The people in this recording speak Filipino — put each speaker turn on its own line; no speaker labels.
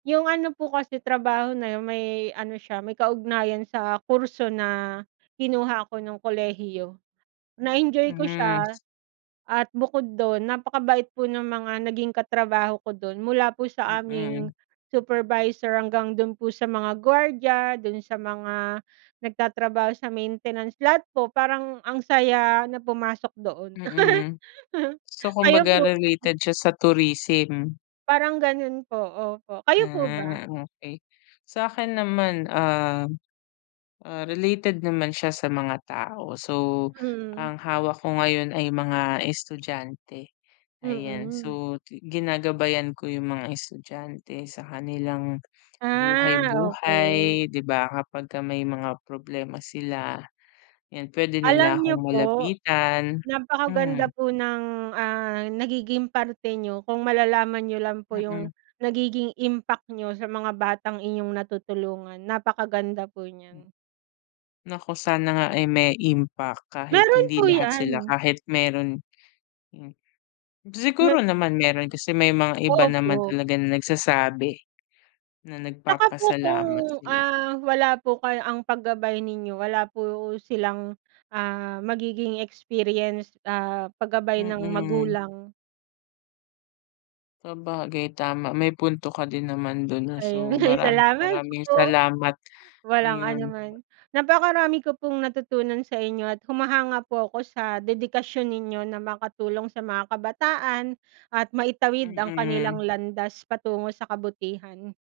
'Yong ano po kasi, trabaho na 'yon may ano siya, may kaugnayan sa kurso na, kinuha ko no'ng kolehiyo. Na-enjoy ko
Hmm.
siya at bukod do'n, napakabait po ng mga naging katrabaho ko do'n. Mula po
Hmm,
sa aming
mm.
supervisor hanggang do'n po sa mga gwardiya, do'n sa mga nagtatrabaho sa maintenance. Lahat po, parang ang saya na pumasok doon.
Mhm. So,
Kayo
kumbaga
po?
related siya sa tourism.
Parang gano'n po, opo. Kayo po ba?
Ah, okay. Sa'kin naman, uhm, ah, related naman siya sa mga tao. So,
Mm.
ang hawak ko ngayon ay mga estudyante, ayan.
Mm.
So, ti ginagabayan ko 'yong mga estudyante sa kanilang,
Ah, okay.
buhay-buhay, 'di ba. Kapagka may mga problema sila. 'Yan, puwede nila
Alam niyo
akong
po,
malapitan, hmm.
napakaganda po ng, ah, nagiging parte niyo kung malalaman niyo lang po 'yong
Mm.
nagiging impact niyo sa mga batang inyong natutulungan. Napakaganda po niyan.
Naku, sana nga ay may impact kahit
Meron
hindi
po
lahat sila,
yan.
kahit meron yu
Me
Siguro naman meron, kasi may mga iba naman
Opo.
talaga na nagsasabi, na
'Tsaka po, kung,
nagpapasalamat sila.
ah, wala po kaya ang paggabay ninyo, wala po silang, ah, magiging experience, ah, paggabay ng
Mm.
magulang.
Sabagay, tama. May punto ka din naman do'n, ah. So,
Ayon, ay,
maraming,
salamat
maraming
po.
salamat,
Walang ano
ayon.
naman. Napakarami ko pong natutunan sa inyo at humahanga po ako sa dedikasyon ninyo na makatulong sa mga kabataan at maitawid ang kanilang
Mm.
landas patungo sa kabutihan.